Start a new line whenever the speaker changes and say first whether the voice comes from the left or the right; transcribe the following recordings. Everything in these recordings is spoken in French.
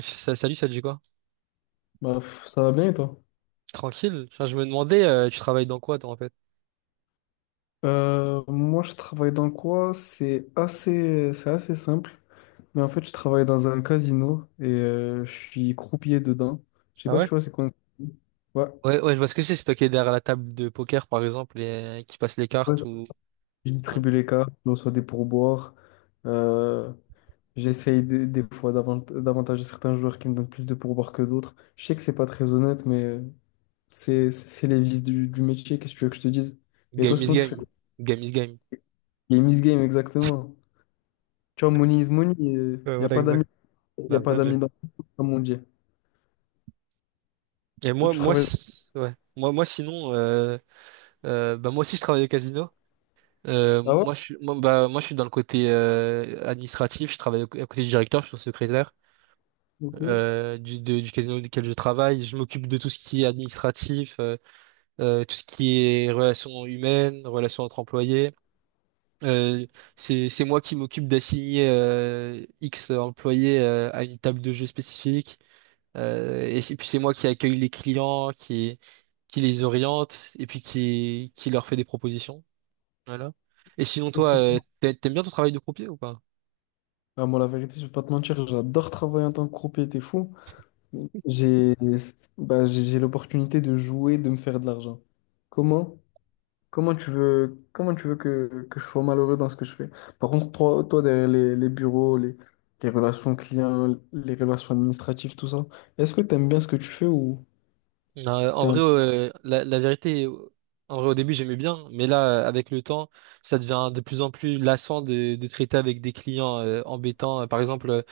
right: Salut, ça te dit quoi?
left: Bah, pff, ça va bien et toi?
right: Tranquille. Enfin, je me demandais, tu travailles dans quoi, toi, en fait?
left: Moi, je travaille dans quoi? C'est assez simple. Mais en fait, je travaille dans un casino et je suis croupier dedans. Je sais
right: Ah
left: pas si
right: ouais?
left: tu vois, c'est quoi, un croupier? Ouais.
right: Ouais, ouais, je vois ce que c'est. C'est toi qui es derrière la table de poker, par exemple, et qui passe les
left: Ouais,
right: cartes ou.
left: je
right: Ouais.
left: distribue les cartes, je reçois des pourboires. Euh, J'essaye des fois d'avantager certains joueurs qui me donnent plus de pourboires que d'autres. Je sais que c'est pas très honnête, mais c'est les vices du métier. Qu'est-ce que tu veux que je te dise? Et toi,
right: Game is
left: sinon, tu fais
right: game. Game is game.
left: game is game, exactement. Tu vois, money is money. Il
right: Ouais,
left: n'y a
right: voilà,
left: pas d'amis.
right: exact.
left: Il n'y a
right: Ah,
left: pas
right: bien joué.
left: d'amis dans le groupe, comme on dit.
right: Et
left: Toi,
right: moi,
left: tu
right: moi,
left: travailles.
right: ouais. Moi, moi, sinon, bah, moi aussi, je travaille au casino.
left: Ah ouais?
right: Moi, je suis, moi, bah, moi, je suis dans le côté administratif. Je travaille à côté du directeur, je suis son secrétaire
left: Ok.
right: du, du casino duquel je travaille. Je m'occupe de tout ce qui est administratif. Tout ce qui est relations humaines, relations entre employés. Euh, c'est moi qui m'occupe d'assigner X employés à une table de jeu spécifique. Et puis c'est moi qui accueille les clients, qui les oriente et puis qui leur fait des propositions. Voilà. Et sinon, toi,
left: C'est-
right: t'aimes bien ton travail de croupier ou pas?
left: Ah, moi, la vérité, je vais pas te mentir, j'adore travailler en tant que croupier, t'es fou. J'ai bah, j'ai l'opportunité de jouer, de me faire de l'argent. Comment? Comment tu veux que je sois malheureux dans ce que je fais? Par contre, toi derrière les bureaux, les relations clients, les relations administratives, tout ça, est-ce que tu aimes bien ce que tu fais.
right: Non, en
left: T'es
right: vrai,
left: un-
right: la, la vérité, en vrai, au début, j'aimais bien, mais là, avec le temps, ça devient de plus en plus lassant de traiter avec des clients embêtants. Par exemple,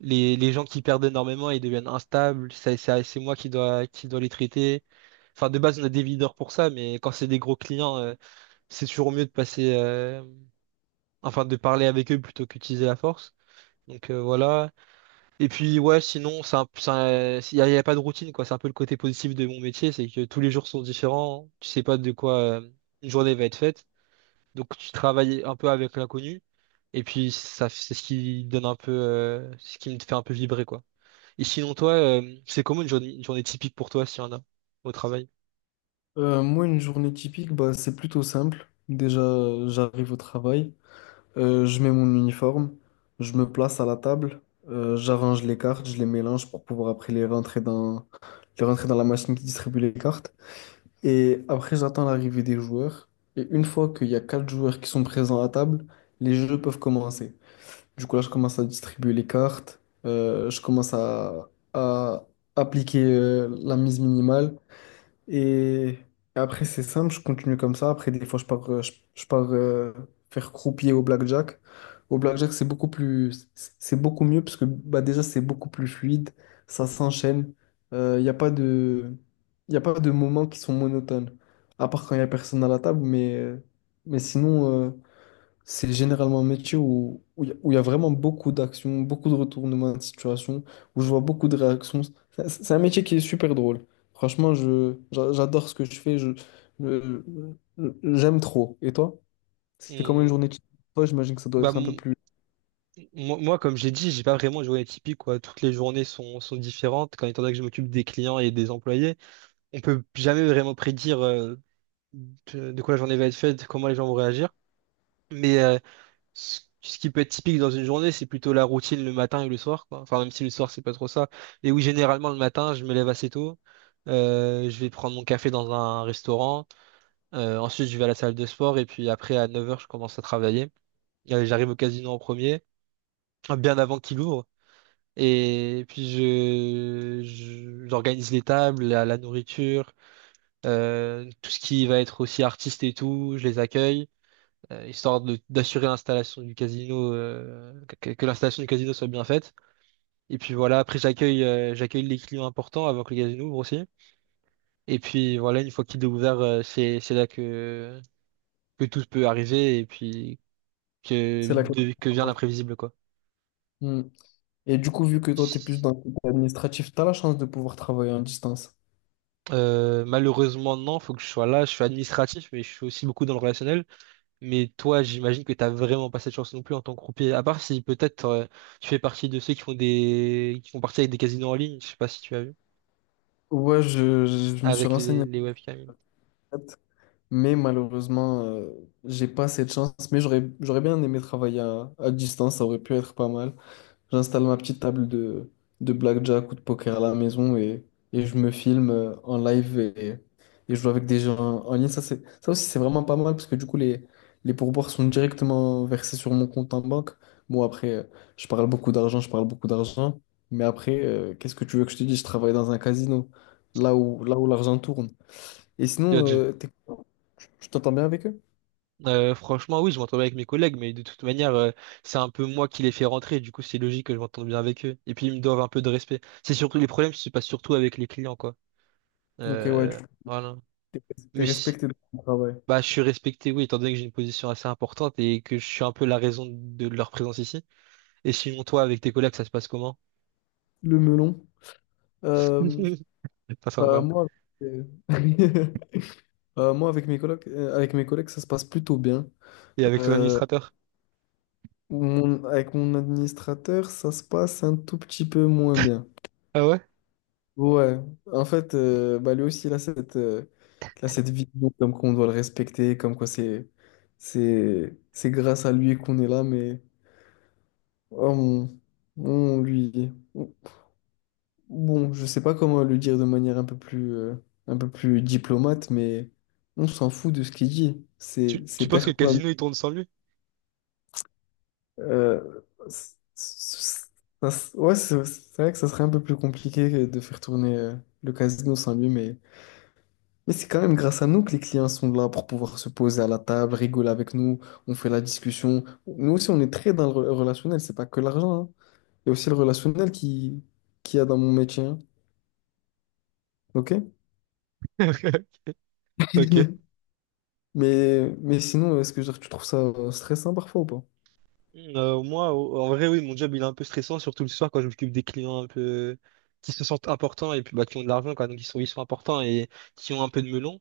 right: les gens qui perdent énormément, ils deviennent instables. C'est moi qui dois les traiter. Enfin, de base, on a des leaders pour ça, mais quand c'est des gros clients, c'est toujours mieux de passer, enfin, de parler avec eux plutôt qu'utiliser la force. Donc voilà. Et puis ouais, sinon, il n'y a, il y a pas de routine, quoi. C'est un peu le côté positif de mon métier, c'est que tous les jours sont différents. Tu sais pas de quoi une journée va être faite. Donc tu travailles un peu avec l'inconnu. Et puis ça, c'est ce qui donne un peu, ce qui me fait un peu vibrer, quoi. Et sinon, toi, c'est comment une journée typique pour toi, s'il y en a, au travail?
left: Moi, une journée typique, bah, c'est plutôt simple. Déjà, j'arrive au travail. Je mets mon uniforme, je me place à la table, j'arrange les cartes, je les mélange pour pouvoir après les rentrer dans la machine qui distribue les cartes. Et après, j'attends l'arrivée des joueurs. Et une fois qu'il y a quatre joueurs qui sont présents à table, les jeux peuvent commencer. Du coup, là, je commence à distribuer les cartes, je commence à appliquer, la mise minimale. Et après, c'est simple, je continue comme ça. Après, des fois, je pars faire croupier au blackjack. Au blackjack, c'est beaucoup mieux parce que bah, déjà, c'est beaucoup plus fluide, ça s'enchaîne. Il n'y a pas de, y a pas de moments qui sont monotones, à part quand il n'y a personne à la table. Mais sinon, c'est généralement un métier où où il y, a où il y a vraiment beaucoup d'actions, beaucoup de retournements de situation, où je vois beaucoup de réactions. C'est un métier qui est super drôle. Franchement, j'adore ce que je fais, je- j'aime trop. Et toi? C'est comment une
right: Hum,
left: journée de chez toi, j'imagine que ça doit
right: Bah,
left: être un peu
right: m-
left: plus.
right: moi, moi, comme j'ai dit, j'ai pas vraiment une journée typique, quoi. Toutes les journées sont, sont différentes, quand étant donné que je m'occupe des clients et des employés on peut jamais vraiment prédire de quoi la journée va être faite, comment les gens vont réagir. Mais ce, ce qui peut être typique dans une journée, c'est plutôt la routine le matin et le soir, quoi. Enfin, même si le soir, c'est pas trop ça. Et oui, généralement, le matin, je me lève assez tôt. Je vais prendre mon café dans un restaurant. Ensuite, je vais à la salle de sport. Et puis après, à 9 heures, je commence à travailler. J'arrive au casino en premier, bien avant qu'il ouvre. Et puis, je, j'organise les tables, la nourriture, tout ce qui va être aussi artiste et tout, je les accueille. Histoire d'assurer l'installation du casino, que l'installation du casino soit bien faite. Et puis voilà, après j'accueille j'accueille les clients importants avant que le casino ouvre aussi. Et puis voilà, une fois qu'il est ouvert, c'est là que tout peut arriver et puis que
left: C'est la classe.
right: que vient l'imprévisible quoi.
left: Hmm. Et du coup, vu que toi, tu es plus dans le côté administratif, tu as la chance de pouvoir travailler en distance.
right: Malheureusement non, faut que je sois là. Je suis administratif, mais je suis aussi beaucoup dans le relationnel. Mais toi, j'imagine que t'as vraiment pas cette chance non plus en tant que croupier. À part si peut-être tu fais partie de ceux qui font des qui font partie avec des casinos en ligne. Je sais pas si tu as vu.
left: Ouais, je me suis
right: Avec
left: renseigné.
right: les webcams.
left: Mais malheureusement, j'ai pas cette chance. Mais j'aurais bien aimé travailler à distance, ça aurait pu être pas mal. J'installe ma petite table de blackjack ou de poker à la maison et je me filme en live et je joue avec des gens en ligne. Ça aussi, c'est vraiment pas mal parce que du coup, les pourboires sont directement versés sur mon compte en banque. Bon, après, je parle beaucoup d'argent, je parle beaucoup d'argent. Mais après, qu'est-ce que tu veux que je te dise? Je travaille dans un casino, là où l'argent tourne. Et sinon,
right: Dodge.
left: tu t'entends bien avec eux?
right: Franchement, oui, je m'entends bien avec mes collègues, mais de toute manière, c'est un peu moi qui les fais rentrer, du coup, c'est logique que je m'entende bien avec eux. Et puis, ils me doivent un peu de respect. C'est surtout les problèmes se passent surtout avec les clients, quoi.
left: Ok, ouais, tu
right: Euh, voilà. Mais
left: es
right: si-
left: respecté dans ton travail.
right: bah, je suis respecté, oui, étant donné que j'ai une position assez importante et que je suis un peu la raison de leur présence ici. Et sinon, toi, avec tes collègues, ça se passe comment?
left: Le melon. Euh,
right: Pas
left: Bah,
right: sympa.
left: moi, euh, bah, moi avec mes collègues, ça se passe plutôt bien.
right: Et avec ton
left: Euh,
right: administrateur?
left: Avec mon administrateur, ça se passe un tout petit peu moins bien.
right: Ah ouais?
left: Ouais, en fait, bah, lui aussi, il a cette vision comme qu'on doit le respecter, comme quoi c'est grâce à lui qu'on est là, mais oh, on lui. Bon, je sais pas comment le dire de manière un peu plus diplomate, mais on s'en fout de ce qu'il dit.
right: Tu,
left: C'est,
right: tu
left: c'est
right: penses que le
left: personne.
right: casino, il tourne sans lui?
left: Euh, c- c- ouais, c'est vrai que ça serait un peu plus compliqué de faire tourner le casino sans lui, mais c'est quand même grâce à nous que les clients sont là pour pouvoir se poser à la table, rigoler avec nous, on fait la discussion. Nous aussi, on est très dans le relationnel, c'est pas que l'argent, hein. Il y a aussi le relationnel qui y a dans mon métier, hein. Ok?
right: Ok.
left: Mais sinon, est-ce que genre, tu trouves ça stressant parfois ou pas?
right: Moi, en vrai, oui, mon job, il est un peu stressant, surtout le soir quand je m'occupe des clients un peu qui se sentent importants et puis bah, qui ont de l'argent, quoi. Donc, ils sont importants et qui ont un peu de melon.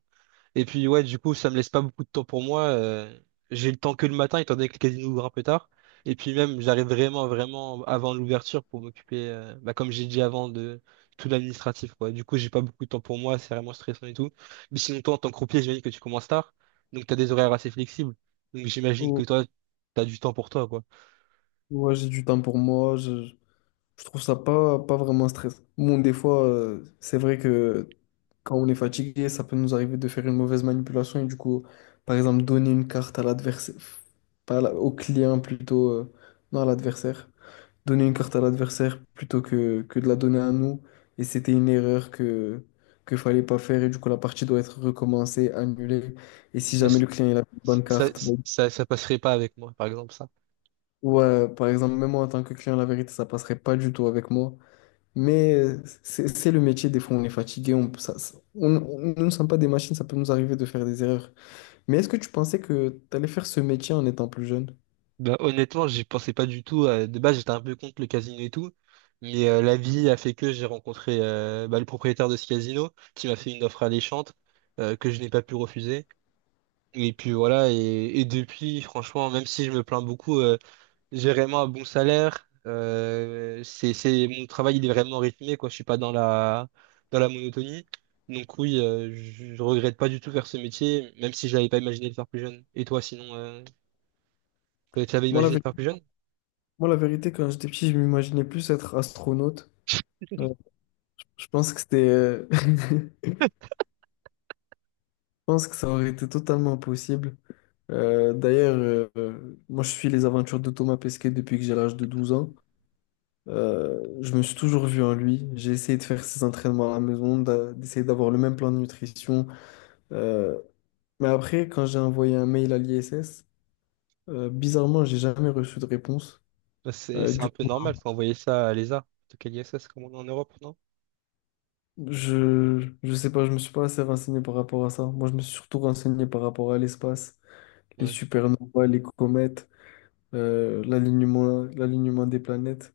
right: Et puis, ouais, du coup, ça me laisse pas beaucoup de temps pour moi. J'ai le temps que le matin, étant donné que le casino ouvre un peu tard. Et puis, même, j'arrive vraiment, vraiment avant l'ouverture pour m'occuper, bah, comme j'ai dit avant, de tout l'administratif, quoi. Du coup, j'ai pas beaucoup de temps pour moi, c'est vraiment stressant et tout. Mais sinon, toi, en tant que croupier, j'imagine que tu commences tard. Donc, t'as des horaires assez flexibles. Donc, j'imagine que
left: Ou-
right: toi, t'as du temps pour toi, quoi.
left: Ouais, j'ai du temps pour moi, je trouve ça pas vraiment stressant. Bon, des fois, c'est vrai que quand on est fatigué, ça peut nous arriver de faire une mauvaise manipulation et du coup, par exemple, donner une carte à l'adversaire, pas à la- au client plutôt, non, à l'adversaire. Donner une carte à l'adversaire plutôt que de la donner à nous. Et c'était une erreur que fallait pas faire. Et du coup, la partie doit être recommencée, annulée. Et si
right: Ouais,
left: jamais le client il a une bonne carte, bon,
right: Ça, ça passerait pas avec moi, par exemple, ça.
left: ouais, par exemple, même moi en tant que client, la vérité, ça passerait pas du tout avec moi. Mais c'est le métier, des fois on est fatigué, on, ça- on- nous ne sommes pas des machines, ça peut nous arriver de faire des erreurs. Mais est-ce que tu pensais que tu allais faire ce métier en étant plus jeune?
right: Bah, honnêtement, j'y pensais pas du tout. De base, j'étais un peu contre le casino et tout. Mais la vie a fait que j'ai rencontré bah, le propriétaire de ce casino qui m'a fait une offre alléchante que je n'ai pas pu refuser. Et puis voilà, et depuis, franchement, même si je me plains beaucoup, j'ai vraiment un bon salaire. Mon travail, il est vraiment rythmé, quoi. Je suis pas dans la, dans la monotonie. Donc oui, je regrette pas du tout faire ce métier, même si je n'avais pas imaginé de faire plus jeune. Et toi, sinon, tu avais
left: Moi, la,
right: imaginé de
left: vé-
right: faire plus jeune?
left: Moi, la vérité, quand j'étais petit, je m'imaginais plus être astronaute. Euh, Je pense que je pense que ça aurait été totalement possible. D'ailleurs, moi je suis les aventures de Thomas Pesquet depuis que j'ai l'âge de 12 ans. Je me suis toujours vu en lui. J'ai essayé de faire ses entraînements à la maison, d'essayer d'avoir le même plan de nutrition. Euh, mais après, quand j'ai envoyé un mail à l'ISS, bizarrement, j'ai jamais reçu de réponse.
right: Bah, C'est, c'est
left: Du
right: un peu
left: coup,
right: normal, faut envoyer ça à l'ESA. En tout cas, l'ISS, comme on est en Europe, non?
left: je sais pas, je me suis pas assez renseigné par rapport à ça. Moi, je me suis surtout renseigné par rapport à l'espace, les
right: Ouais.
left: supernovas, les comètes. L'alignement des planètes,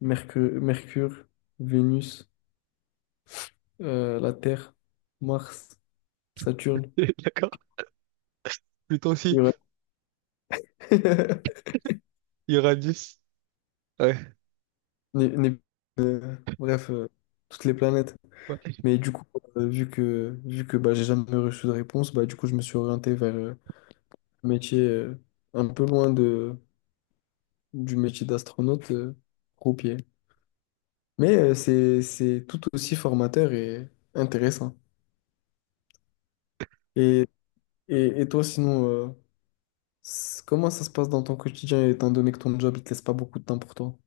left: Mercure, Vénus, la Terre, Mars, Saturne,
right: D'accord. Pluton aussi,
left: Uranus.
right: il y aura 10. Ouais.
left: Né- né- Bref, toutes les planètes.
right: Ouais.
left: Mais du coup, vu que bah, j'ai jamais reçu de réponse, bah, du coup, je me suis orienté vers un métier un peu loin du métier d'astronaute, croupier. Mais c'est tout aussi formateur et intéressant. Et, et toi, sinon, comment ça se passe dans ton quotidien étant donné que ton job il te laisse pas beaucoup de temps pour toi?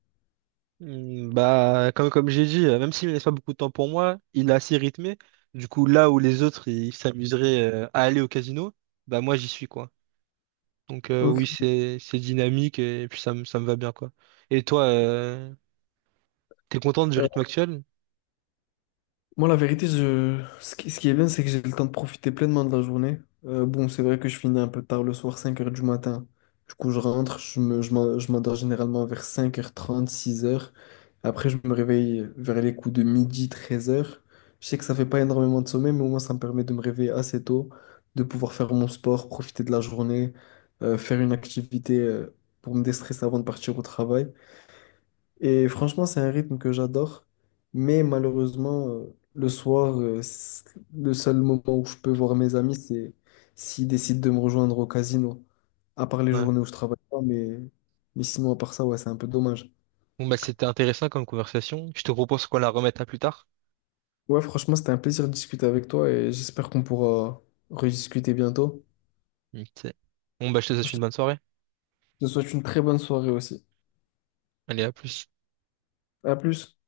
right: Bah, comme, comme j'ai dit, même s'il ne laisse pas beaucoup de temps pour moi, il est assez rythmé. Du coup, là où les autres ils s'amuseraient à aller au casino, bah moi j'y suis quoi. Donc
left: Ok.
right: oui, c'est dynamique et puis ça me va bien quoi. Et toi, t'es contente du rythme actuel?
left: Moi, la vérité, ce qui est bien, c'est que j'ai le temps de profiter pleinement de la journée. Bon, c'est vrai que je finis un peu tard le soir, 5 heures du matin. Du coup, je rentre, je m'endors généralement vers 5h30, 6 heures. Après, je me réveille vers les coups de midi, 13 heures. Je sais que ça fait pas énormément de sommeil, mais au moins, ça me permet de me réveiller assez tôt, de pouvoir faire mon sport, profiter de la journée, faire une activité, pour me déstresser avant de partir au travail. Et franchement, c'est un rythme que j'adore. Mais malheureusement, le soir, le seul moment où je peux voir mes amis, c'est s'ils décident de me rejoindre au casino. À part les
right: Ouais.
left: journées où je travaille pas, mais sinon, à part ça, ouais, c'est un peu dommage.
right: Bon bah c'était intéressant comme conversation. Je te propose qu'on la remette à plus tard.
left: Ouais, franchement, c'était un plaisir de discuter avec toi et j'espère qu'on pourra rediscuter bientôt.
right: Ok. Bon bah je te
left: Je
right: souhaite une
left: te
right: bonne soirée.
left: je te souhaite une très bonne soirée aussi.
right: Allez, à plus.
left: À plus.